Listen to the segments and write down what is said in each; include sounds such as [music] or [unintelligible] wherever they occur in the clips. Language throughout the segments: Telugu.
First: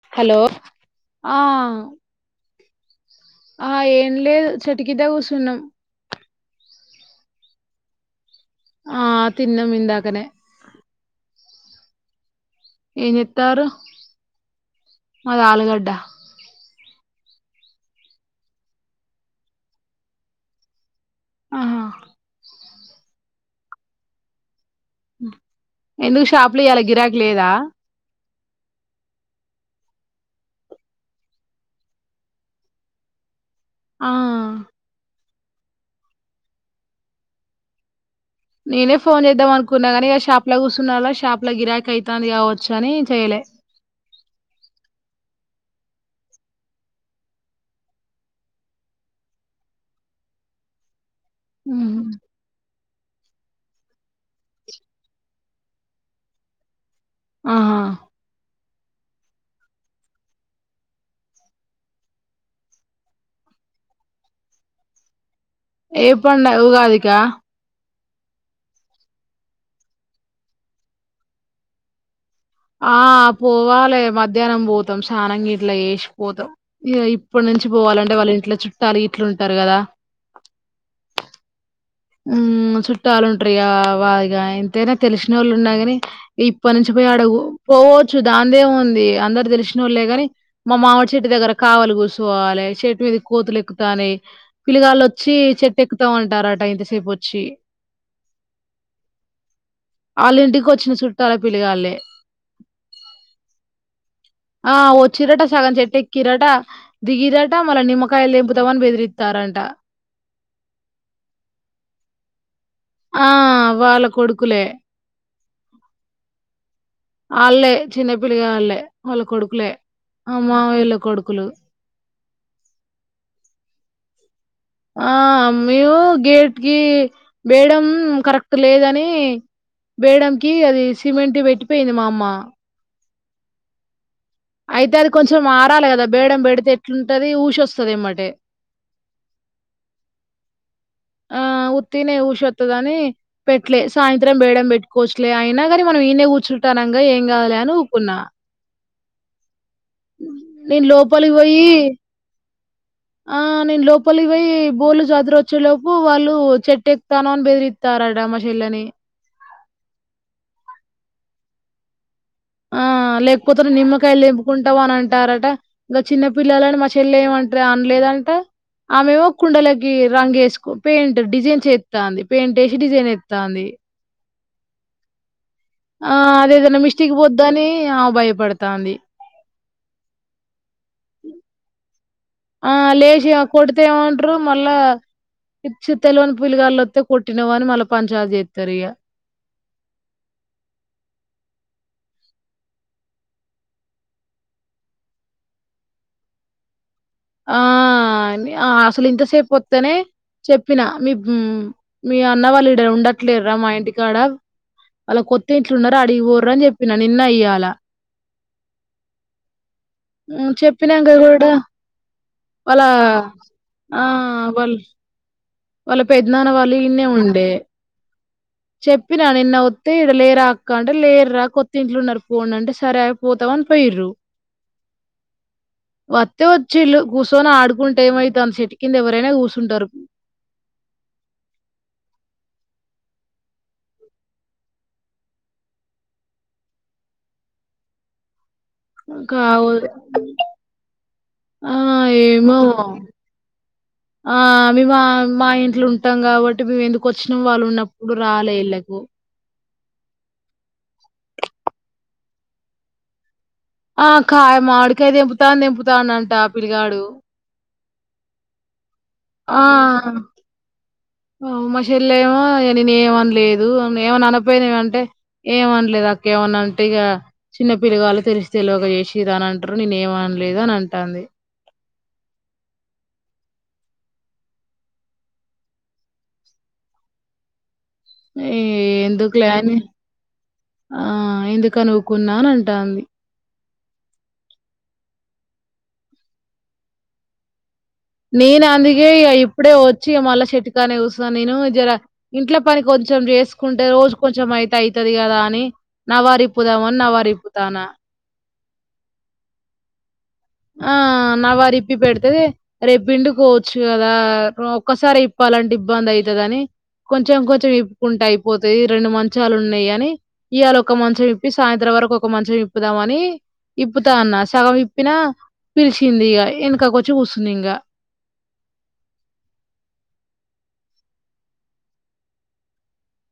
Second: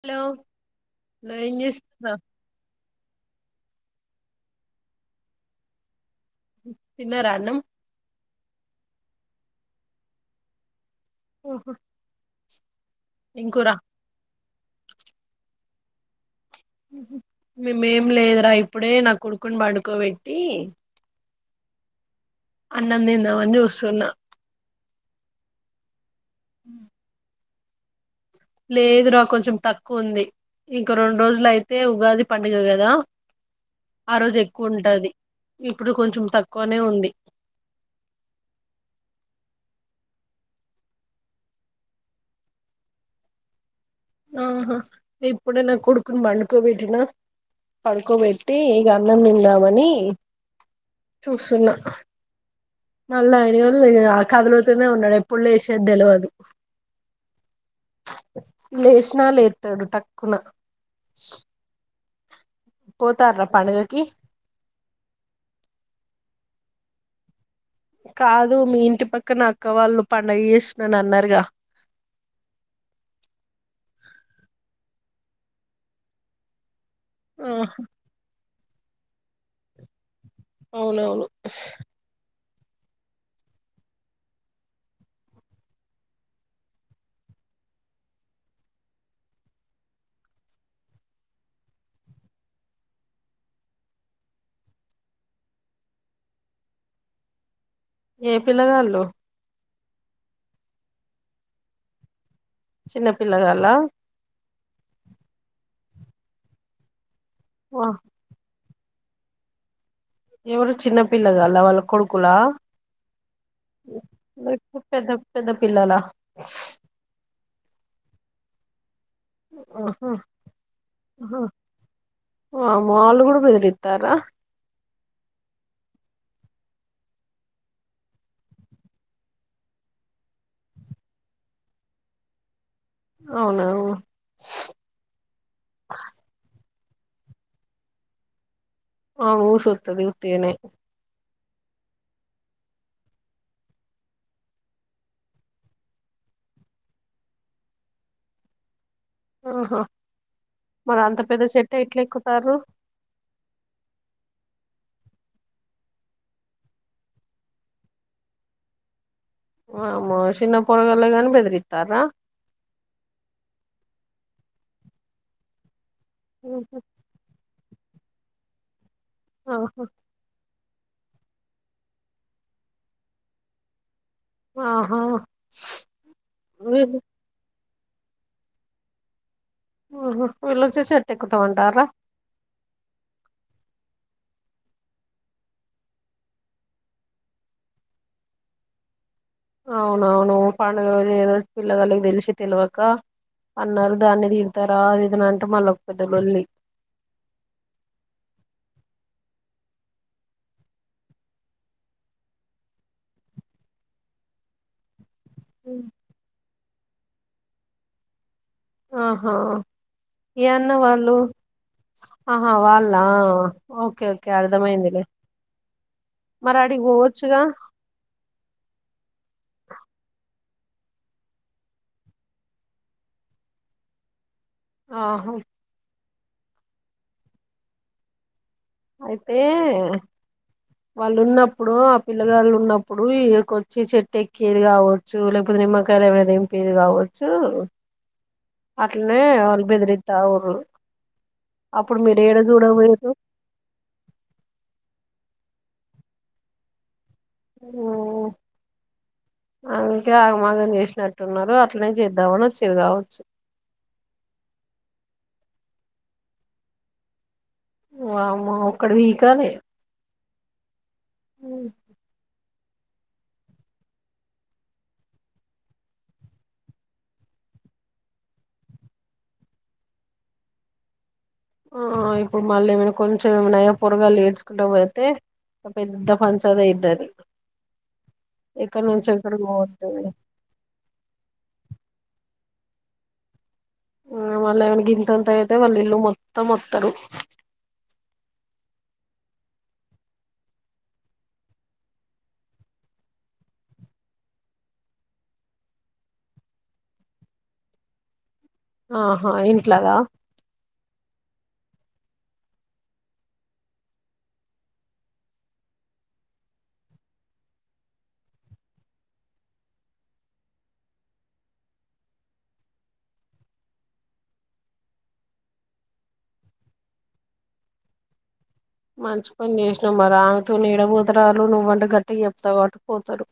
హలో ఆ ఏ చేస్తున్నావ్ ఆ ఏం లేదు చటుకిందె కూర్చున్నాం తిన్నారా అన్నం ఆ తిన్నం ఇదాకనే [unintelligible] ఏం చెత్తారు మాది ఆలుగడ్డ మీమే ఏం లేదురా ఇప్పుడే నా కొడుకుని పడుకోబెట్టి ఆహా అన్నం తిందావని వస్తున్న హ్మ్ ఎందుకు షాప్ లో ఇలా గిరాకి లేదా లేదు రా కొంచెం తక్కువ ఉంది ఇంకా రెండు రోజులు అయితే ఉగాది పండుగ కదా ఆ రోజు ఎక్కువ ఉంటది ఇప్పుడు కొంచెం తక్కువనే ఉంది నేనే ఫోన్ చేద్దాం అనుకున్నా కానీ ఇక షాప్ కూసున్న షాప్ లో గిరాకి అయితాంది కావచ్చు అని చెయలే ఆహా ఇప్పుడే నా కొడుకుని పోనుకో బెట్టిన పడుకోబెట్టి ఇగ అన్నం తిందామని చుసున్నా ఉహు. మళ్ళీ [unintelligible] ఆ కథలుతూనే ఉన్నాడు ఎప్పుడు లేసేది తెలవదు హ్మ్ లేచినా లేతడు టక్కున పోతారా పడుగకి ఏ పడివ ఉగాది కా కాదు మీ ఇంటి పక్క నా అక్క వాళ్ళు పడుగ చేస్తు చేస్తున్నాని అన్నారుగా ఆ పోవాలే మధ్యాహ్నం పోతాం స్నానంగిట్ల చేసిపోతాం ఇగ ఆ ఇప్పడునుంచి పోవాలంటే వాళ్ళు ఇంట్లో చుట్టారు ఎట్లుంటారు కదా అవునవును హ్మ్మ్ చుట్టాలు ఉంట్రయాగ వాదిగా ఎంతైనా తెలిసిన వాళ్ళు ఉన్నగాని ఇప్పనుంచి పోయి ఆడ పోవచ్చు దాందేముంది అందరు తెలిసిన వాళ్ళలే గని మా మామిడి చెట్టు దగ్గర కావాలి కూచో వాలి చెట్ మీద కోతులు ఎక్కుతాయి పిలిగాళ్ళ వచ్చి చెట్టు ఎక్కుతామంటారుట ఇంత పొచ్చి ఏ పిల్లగాళ్ళు వాళ్ళ ఇంటికి వచ్చిన చుట్టాల పిలిగాళ్ళలే చిన్నపిల్లలా ఆ ఓ చిరట సగం చెట్ట ఎక్కిరాట దిగిరాట మళ్ వా నిమ్మకాయలు తవన్ బెదిరిస్తారంట ఎవరు చిన్నపిల్లగా అలా వాళ్ళ కొడుకులా ఆ వాళ కొడుకులే లేకపోతే పెద్ద పెద్ద పిల్లలా వాళ్ళే చిన్న పిల్లగ వాళ్ళే వాళ్ళ కొడుకులే ఆహా అమ్ మా వళ్ళ కొడుకులు ఆ మాలు కూడా బదిరితారా ఆ మేము గేట్ కి వేయడం కరెక్ట్ లేదని బేడంకి అది సిమెంట్ పెట్టిపోయింది మామ్మా అవునావును అయితే అది కొంచెం మరాలి కదా బేడం బెడితే ఎట్లుంటది ఊషొస్తుంది ఏమటే ఆ ఊషతుది ఉత్తగానే ఆ త ఊషతుద అని పెట్టలే సాయంత్రం బేడం పెట్టుకోవచ్చలే అయినా కాని మనం ఈ కూర్చు నంగా ఏం కావాలి అని ఊకున్నా ఆహా నీను మరి అంత లోపలి పెద్ద పోయి చెట్టు ఎట్లా ఎక్కుతారు ఆ నేను లోపలి పోయి బోలు చాదర వచ్చేలోపు వాళ్ళు చెట్ ఎకుతానో అని బెదిరిస్తారట మా చెల్లని ఆ మషన్న పరగల్ గ అనిబెద్రి ఇతారా ఆ లేకపోతే నిమ్మకాయలు దింపుకుంటావు అని అంటారట ఇంకా చిన్న పిల్లలని మా చెల్ల ఏమంటారు అనలేదంట ఆమెేమ కుండలకి రంగ వేసుకు పెయింట్ డిజైన్ చేస్తాంది పెయింట్ వేసి డిజైన్ ఎస్తాంది ఆహా ఆ అదేదైనా ఆహా మిస్ేకి పోద్ద అని భయపడతాంది ఓహ పలా ఆ లేేచ కొతేవాంట మళ్ళా ఇ చిి తెలువని పులిగాళ్ళ వస్తతే కొట్నవు అని మళ్ళ పనించ చేస్తారు ఇక అవునవును పండుగ ఏదోజు పిల్లగలికి తెలిసి తెలివక అన్నారు దాన్ని తీడతారా లేదన అంటే మళ్ళకు పెద్దలల్ళలి ఆ అసలు ఇంతసేపు వస్తానే చెప్పినా మీ మీ అన్న వాళ్ళు ఇ ఉండట్లేరు రా మా ఇంటికాడ అలా కొత్త ఇంట్లు ఉన్నార అడిగి పోర అని చెప్పిన నిన్న అయ్యాల ఆహా ఏన్న చెప్పినాక వాళ్ళు కూడా ఆహా వాళ్ళ ఆ ఓకే ఓకే వాళ్ళ అర్థమయిందిలే వాళ్ళ పెద్నాన వాళ్ళు ఈన్న ఉండే చెప్పినా నిన్న వస్తే ఇడ లే రాక్క అంటే లేర రా కొత్తతి ఇంట్లు ఉన్నారు పోం అంటే సరి అపోతాం అని పోయ్రు ఆహో వస్తే వచ్చి ఇళ్ళు కూర్చొని ఆడుకుంట ఏమైతు అంత చెట్ కింద ఎవరైనా అయితే కూర్చుంటారు వాళ్ళు ఉన్నప్పుడు ఆ పిల్లగాళ్ళు ఉన్నప్పుడుక వచ్చి చెట్టు ఎక్కేది కావచ్చు లేకపోతే నిమక్క ాల ఎవ ఏం పేరు కావచ్చు అట్లనే వాళ్ళు ఇకావు బెదిరిత్తా ఊర్రు ఆ అప్పుడు మీరు ఏడ ఏమో చూడపోయిర్రు ఆ మా ఇంట్లో ఉంటాం కాబట్టి మేము ఎందుకు వచ్చినం వాళ్ళు ఉన్నప్పుడు రాలే ఇళ్ళలకు అంకే ఆగమాగం చేసినట్టున్నారు అట్లనే చేద్దామ అని చిరు కావచ్చు ఆ కాయ మామిడి కాయ తెంపుతా ఎంపుతాండంట ఆ పిల్లగాడు, వామ్మో ఒకటి పీకాలే ఉ మా చెల్లెమో ఎ నేను ఏమని లేదు ఏమని అనపోయినావ అంటే ఏమనలేదు అక్కేమన్నా అంటే ఇక చిన్న పిల్లగా వాళ్ళు తెలిసి తెలియక చేసిరు అని అంటారు, నేను ఏమనలేదు అని అంటాంది ఆ ఇప్పుడు మళ్ళీ ఏమైనా కొంచెం ఏమనాయా పొరగాలు ఏడ్చుకుంటా పోతే ఇగా పెద్ద పంచాయతీ అయిదాది. ఏ ఎందుకులేని ఆ ఎందుకు అన్ని ఉకున్నా, అంటంది. ఆ వాళ్ళు ఏమనా గింతంతా అయితే వాళ్ళు ఇల్లు మొత్తం వత్తారు, నేను అందుకే ఇప్పుడే వచ్చి మల్ల చెట్టుకానే కూసున్న నేను జర ఇంట్లో పనికి వచ్చ కొంచెం చేసుకుంటే రోజు కొంచెం అయితే అయితది కదా అని, నవారిపుదావని, నవారు ఇపుతానా, ఆహా ఇంట్లదా ఆ నవారి ఇప్పి పెడితే రేప్పిండికోవచ్చు కదా ఒక్కసారి ఇప్పాలంటే ఇబ్బంది అవుతుంది, కాని కొంచెం కొంచెం విప్పుకుంటూ అయిపోతుది రెండు మంచాలు ఉన్నాయి, అని ఇవాళ ఒక మంచం విప్పి సాయంత్రం ఇవరకు ఒక మంచం ఇప్పుదాం అని ఇప్పుతా అన్న సగం ఇప్పినా, పిలిచింది ఇగా వెనకాక వచ్చి కూర్స్తుంది ఇంకా మంచి పని చేసినావు మరి ఆమెతోని ఎ డబూతరాలు నువ్వంటే గట్టిగా చెప్తాతావు కాబట్టి పోతారు.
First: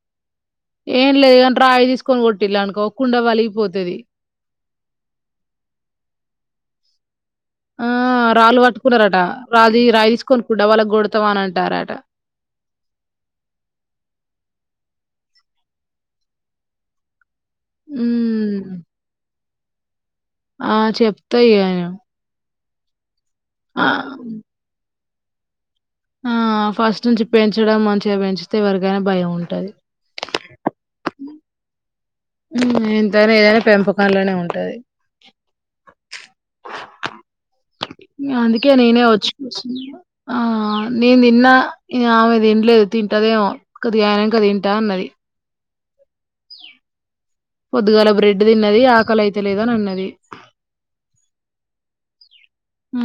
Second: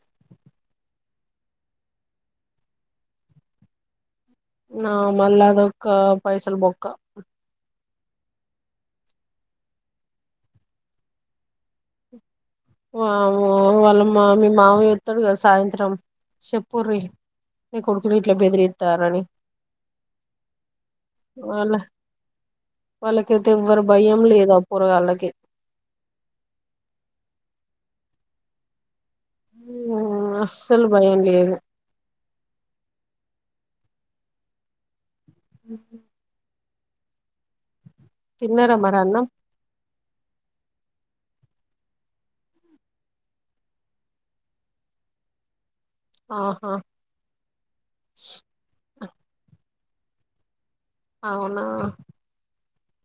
ఏం లేదు కానీ రాయి తీసుకొని కొట్టిలా అనుకో కుండా వలిగిపోతది. ఆ మళ్ళా అదొక్క పైసలు బొక్క ఆ రాళ్ళు పట్టుకున్నారట రా రాయి తీసుకొన్ని కుండా పళ్ళకొడతాం అని అంటారట వామ్మో వాళ్ళ మా మీ మామి వస్తాడు కదా సాయంత్రం చెప్పురి ని కొడుకులు ఇట్లా హ్మ్. బెదిరిస్తారని, ఆ చెప్తాయిగా వాళ్ళ వాళ్ళకైతే ఎవ్వరు భయం లేదు ఆ పొరగాళ్లకి ఆ ఫస్ట్ నుంచి పెంచడం మంచిగా పెంచితేే ఎవరికైనా భయం ఉంటది ఆ అస్సలు భయం లేదు ఎంతనా ఏదైనా పెంపకంలోనే ఉంటది. [unintelligible] అందుకే తిన్నారా మరి నేనే అన్నం వచ్చి కూచున్నా ఆ నేను తిన్నా ఆమె తినలేదు తింటదేమో కోద్ధిగాయనక తింటా అన్నది, ఆహా పొద్దుగాల బ్రెడ్ తిన్నది ఆకలి అయితే లేద అని అన్నది అవునా ఆ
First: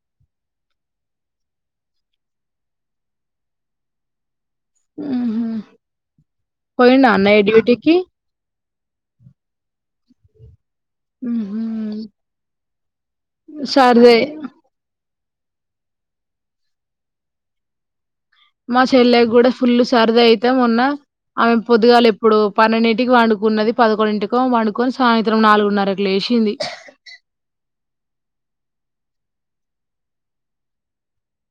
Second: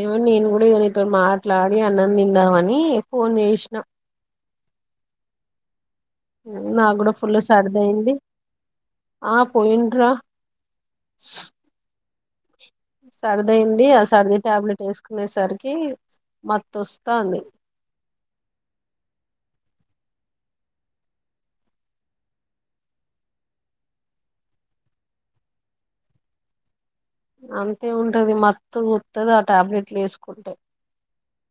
ఏమో నేను కూడా ని ఇతోని మాట్లాడి అన్నందిందామని ఫోన్ చేసినా ఉహు నా కూడా ఫుల్ సర్దయింది ఆ పోయిండ్రా ఉఉ సర్దయింది ఆ సర్ది టాబ్లెట్ వే వేసుకోనేసరికి మత్తు వస్తాఅంది. మా చెల్లకి కూడా ఫుల్ సర్ది అయితే మొన్న ఆమె పొదుగాలి ఇప్పుడు పన్నెండింటికి పం డుకు ఉన్నది పదకొడింటికి వండుకొని సాయంత్రం నాలుగున్నారా కి లేచ లేచింది అంతే ఉంటది మత్తు గా వాతది ఆ టాబ్లెట్లు వేసుకుంటే,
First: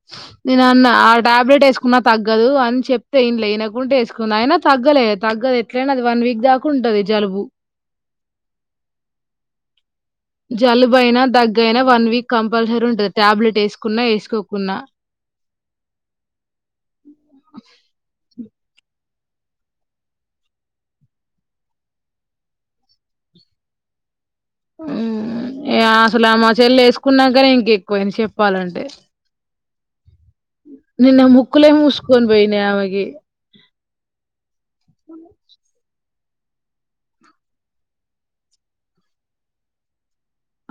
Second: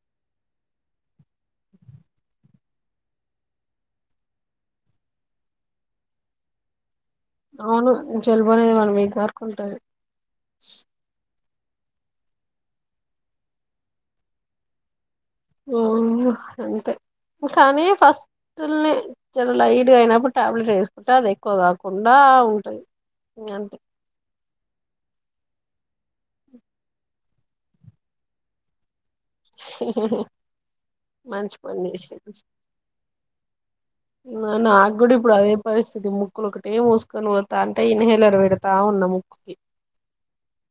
[unintelligible] నేను అన్న ఆ ట్యాబ్లెట్ వేసుకున్నా తగ్గదు అని చెప్తే ఏయన వినకుంటే వేసుకుంద అయినా తగ్గలే తగ్ గాది ఎట్లయినా అది వన్ వీక్ దాకా ఉంటది. జలుబు అవును జల్లుబు అనేది వన్ వీక్ దాకా ఉంటది. జలుబయినా దగ్గయినా వన్ వీక్ కంపల్సరీ ఉంటది టాబ్లెట్ వేసుకున్నా వేసుకోకున్నా అంతే కానీ ఫస్ [unintelligible] చాలా లైట్గా అయినప్పుడు టాబ్లెట్ వేసుకుంటే అది ఎక్కువ కాకుండా ఉంటది అంతే అసలు మా చెల్ వేసుకున్నాకనీ ఇంకెక్కువైనా చెప్పాలంటే నిన్న మంచి ముక్లే పని ముసుకొని చేసింది పోయినే ఆమె కి నాకు గూడ ఇప్పుడు అదే పరిస్థితి ముక్ ముక్కులు ఒకటేం మూసుకొని పోతా ఉంటే ఇన్హేలర్ పెడతా ఉన్న ముక్కుకి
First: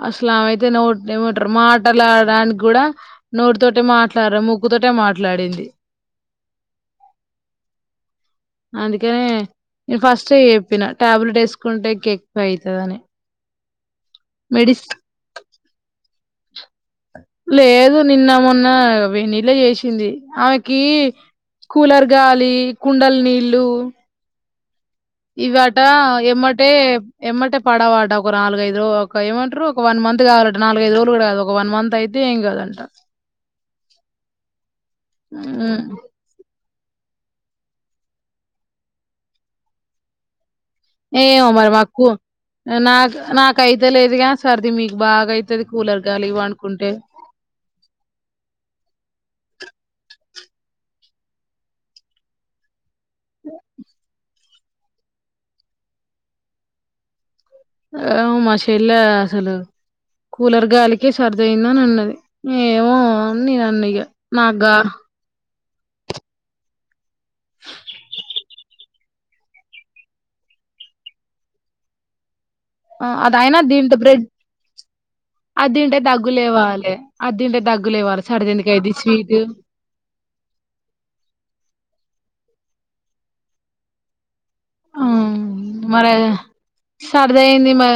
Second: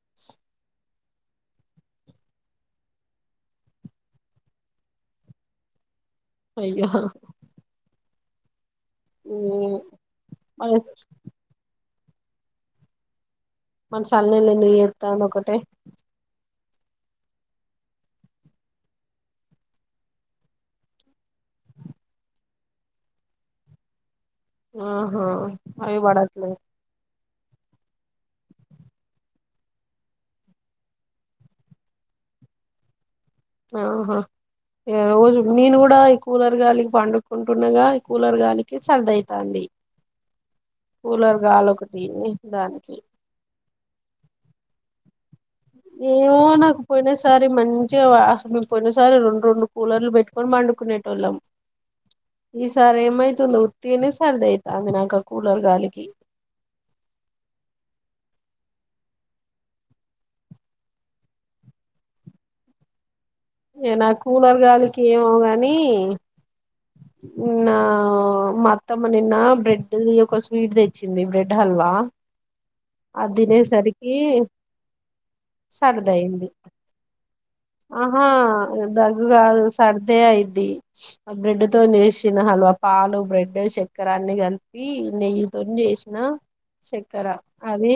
అస్లా అయితే నో ఏమంటారు మాట్లాడడానికి కూడ నోటితోటే మాట్లాడరు ముక్కుతోటే మాట్లాడింది అయ్యో అందుకని హ్మ్ నేను ఫస్ట్ మన చెప్పిన ట్యాబులెట్ వేసుకుంటే కెక్వే అవుతుందని మన చల్ నెళ్ళ ఎందుకు ఏరుతాను ఒకటే లేదు నిన్న మొన్న వేడి నీళ్ళే చేసింది ఆమెకి కూలర్ గాలి కుండలు నీళ్ళు ఆహా ఇవాట అవి పడట్లేదు ఎమ్మటే ఏమంటే పడవవాట ఒక నాలుగైదు రో ఒక ఏమంటారు ఒక వన్ మంత్ కావాలట నాలుగైదు రోజులు కూడా కాదు ఒక వన్ మంత్ అయితే ఏం కాదంట ఆహా రోజు నేను ఉమ్. కూడ ఈ కూలర్ గాలి పండుకుంటుండగ కూలర్ గాలికి సర్దయితంది ఏమో మరి మాకు దానికి నాకు నాకైతే లేదు కా సర్ది మీకు బాగాయి ఏమో నాకు పోయిన సారి మంచిగాసలు మేము పోయిన సారి రెండు రెండు కూలర్లు పెట్టుకొని మండుకునేటోళ్ళం ఈసారి ఏమైతుందో ఉత్తినే సరిది అవుతుంది నాక కూలర్ గాలికి ఆ మా చెల్ల అసలు కూలర్ గాలికే సర్దయిందని ఉన్నది ఏమో నీ అన్నిగ నా కూలర్ నగా గాలికి ఏమో గాని నా అత్తమ్మ నిన్న బ్రెడ్ది ఒక స్వీట్ తెచ్చింది బ్రెడ్ హల్వా అ అది అయినా దీంతో తినేసరికి బ్రెడ్ అది తింటే దగ్గు సరదయింది లేవాలే అది తింటే దగ్గు లేవాలే ఆహా సర్ది ఎందుకు అయిద్ది దగ్గు స్వీట్ కాదు సర్దే అయిది ఆ బ్రెడ్ తో చేసి హల్వ పాలు బ్రెడ్ చక్కెర అన్ని క కల్పి ఆ నెయ్యి తొని మరి చేసిన చక్కెర సర్ది అయింది మ అది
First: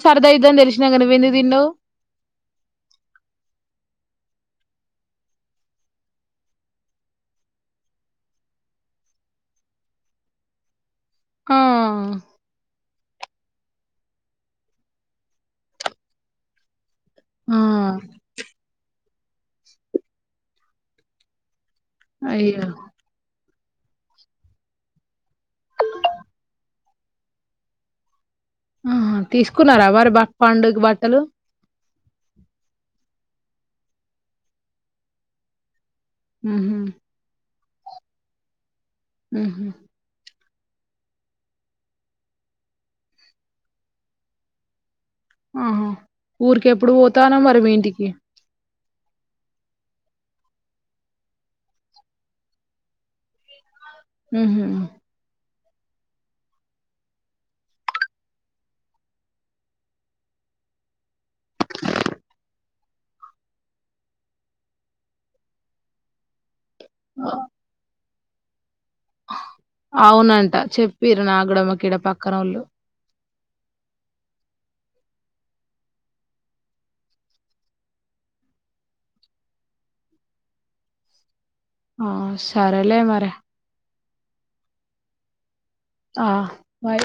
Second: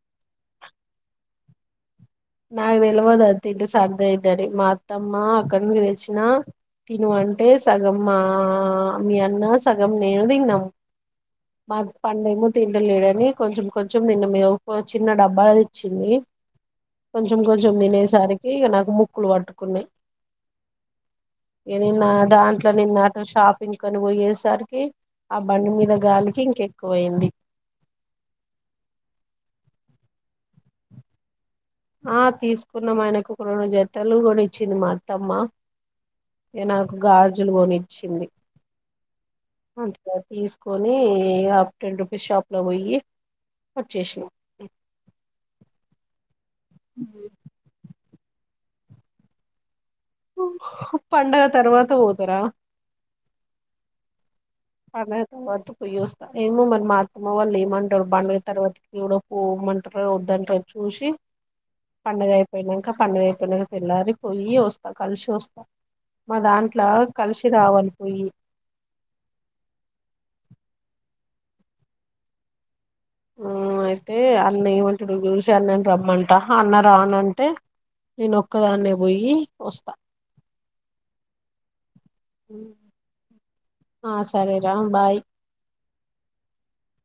[unintelligible] నాకు తెలివదు అ తిండి సర్దు అయ్యిదని మా అత్తమ్మ అక్కడి తెచ్చినా తను అంటే సగం మా మీ అన్న సగం నేను తిన్నాము ఆ మా పండ ఏమో తిండులేడని కొంచెం కొంచెం నిన్ను మీద చిన్న డబ్బాలు ఇచ్చింది కొంచెం ఆ కొంచెం తినేసరికి నాకు ముక్కులు పట్టుకున్నాయి నిన్న అయ్యో దాంట్లో నిన్నటు షాప్ [unintelligible] పోయేసరికి ఆ బండి మీద గాలికి ఇంకెక్కువ అయింది ఆ తీసుకున్నారా మరి బ పండుగ బట్టలు ఆ తీసుకున్నం ఆయనకు [unintelligible] కోనిచ్చింది మా అత్తమ్మ ఉహు నాకు గాజులు కొనిచింది ఉహు అగా తీసు కని హఫ్ టెన్ రూపీస్ షాప్ లో పోయి వచ్చేసినాం ఆహా ఊరికి ఎప్పుడు పోతానో మరి మీ ఇంటికి పండగ తర్వాత పోతార ఉహు అ తర్వాత పోయోస్త ఏమో మరి మా అత్తమ్మ వాళ్ళు ఏమంటారు బండవి తర్వాత కూడ పో ఇమంటార వద్దంటార చూసి పండుగ అయిపోయినంక పండుగ అయిపోయిన తేల్లారి పోయి వస్తా కలిసి వస్తా మా దాంట్లో కలిసి రావాలి పోయి అవునంట చెప్పిరు నాకుగూడ మాకు ఈడ పక్కన నోళ్ళు హు అయితే అన్న ఏమంటడో చూసి అన్నను రమ్మంటా అన్న రానంటే నేను ఒక్కదాన్నే పోయి వస్తా ఆ సరేలే మరే ఆ సరేరా బాయ్ ఆ బాయ్